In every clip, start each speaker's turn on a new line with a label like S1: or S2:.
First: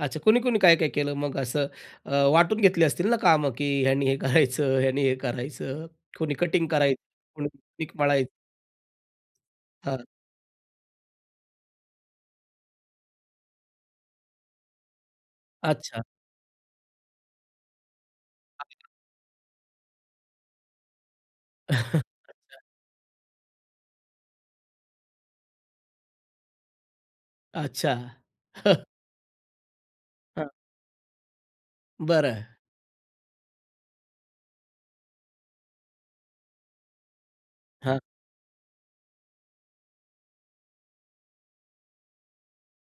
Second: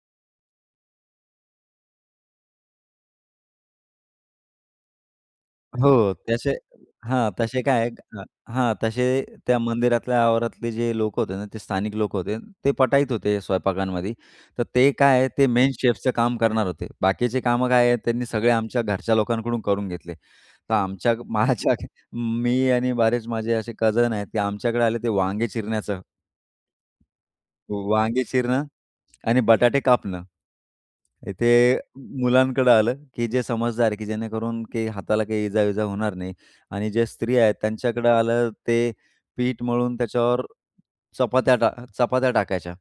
S1: अच्छा, कुणी-कुणी, काय-काय केलं मग असं अ, वाटून घेतले असतील ना कामं, की ह्यांनी हे करायचं, ह्यानी हे करायचं,
S2: हो
S1: कोणी
S2: त्याचे
S1: कटिंग करायचं
S2: हां,
S1: कोणी
S2: तसे काय
S1: पिक
S2: आहे का
S1: मळायचं
S2: हां. तसे त्या
S1: हां.
S2: मंदिरातल्या आवारातले जे लोकं होते ना, ते स्थानिक लोक होते. ते पटाईत होते स्वयंपाकांमध्ये. तर ते काय आहे, ते मेन
S1: अच्छा.
S2: शेफचं काम करणार होते. बाकीची कामं काय आहेत, त्यांनी सगळे आमच्या
S1: [unintelligible]
S2: घरच्या लोकांकडून करून घेतले. तर आमच्याग माझ्याआधी
S1: अच्छा.
S2: मी आणि बरेचं माझे असे कझन आहेत, की आमच्याकडे आले ते वांगे चिरण्याचं.
S1: अच्छा.
S2: वांगे चिरणं आणि बटाटे कापणं.
S1: हां.
S2: हे अ,
S1: बरं.
S2: मुलांकडं आलं, की जे समजदार आहे, की जेणेकरून की हाताला काही इजा-विजा होणार नाही. आणि ज्या स्त्रिया आहेत
S1: हां.
S2: त्यांच्याकडं आलं, ते पीठ मळून त्याच्यावर चपात्या टा चपात्या टाकायच्या.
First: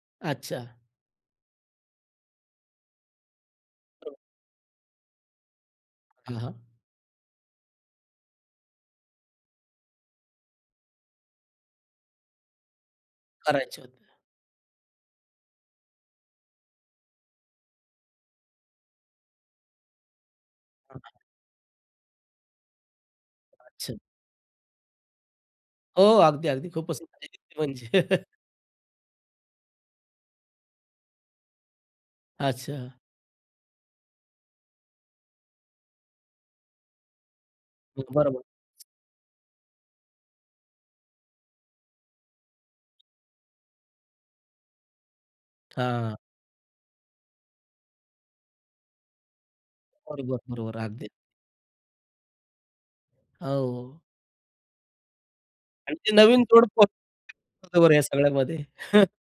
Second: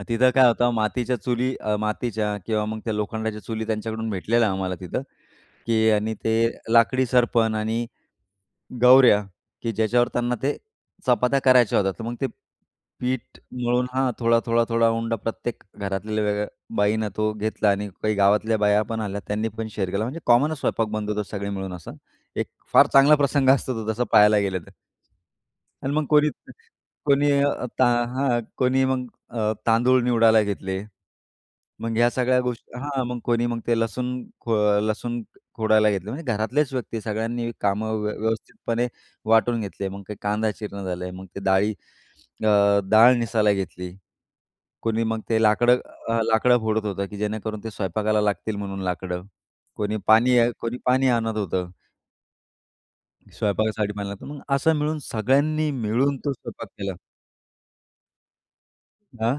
S2: मग तिथं काय
S1: अच्छा.
S2: होतं, मातीच्या चुली, अ, मातीच्या किंवा मग त्या लोखंडाच्या चुली
S1: तर.
S2: त्यांच्याकडून भेटलेल्या आम्हाला तिथं, की आणि ते
S1: हां, हां.
S2: लाकडी सर्पण आणि गवऱ्या, की ज्याच्यावर त्यांना ते चपात्या करायच्या होत्या. तर मग ते पीठ
S1: करायचे
S2: मळून
S1: होते.
S2: हां, थोडा, थोडा, थोडा उंडा प्रत्येक घरात वेगळ्या बाईनं तो घेतला आणि काही गावातल्या बाया पण आल्या, त्यांनी पण शेअर केला, म्हणजे कॉमनच स्वयंपाक बनत होता सगळे मिळून असं, एक फार चांगला प्रसंग असतो तो,
S1: अच्छा.
S2: जसा पाहायला गेलं तर. आणि
S1: हो,
S2: मग कोणी
S1: अगदी, अगदी खूप पसंद
S2: कोणी
S1: आहे
S2: अ, ता
S1: म्हणजे
S2: हां, कोणी मग अ, तांदूळ निवडायला घेतले. मग ह्या सगळ्या गोष्टी
S1: अच्छा.
S2: हां, मग कोणी मग ते लसूण खो अ, लसूण खोडायला घेतले, म्हणजे घरातलेच व्यक्ती सगळ्यांनी कामं
S1: हं,
S2: व्य
S1: बरोबर.
S2: व्यवस्थितपणे वाटून घेतले. मग ते कांदा चिरण झालं आहे, मग ते डाळी अ, डाळ निसायला घेतली. कोणी मग ते लाकडं
S1: हां.
S2: अ, लाकडं फोडत होतं, की जेणेकरून ते स्वयंपाकाला लागतील म्हणून लाकडं, कोणी
S1: तॉरिब
S2: पाणी
S1: बरोबर
S2: कोणी
S1: आहे
S2: पाणी
S1: अगदी.
S2: आणत होतं. स्वयंपाकासाठी
S1: अहो.
S2: पाणी लागतं म्हणून असं मिळून सगळ्यांनी
S1: आणि ती
S2: मिळून तो
S1: नवीन
S2: स्वयंपाक
S1: जोडपं
S2: केला.
S1: [unintelligible] बरं या सगळ्यामध्ये?
S2: दा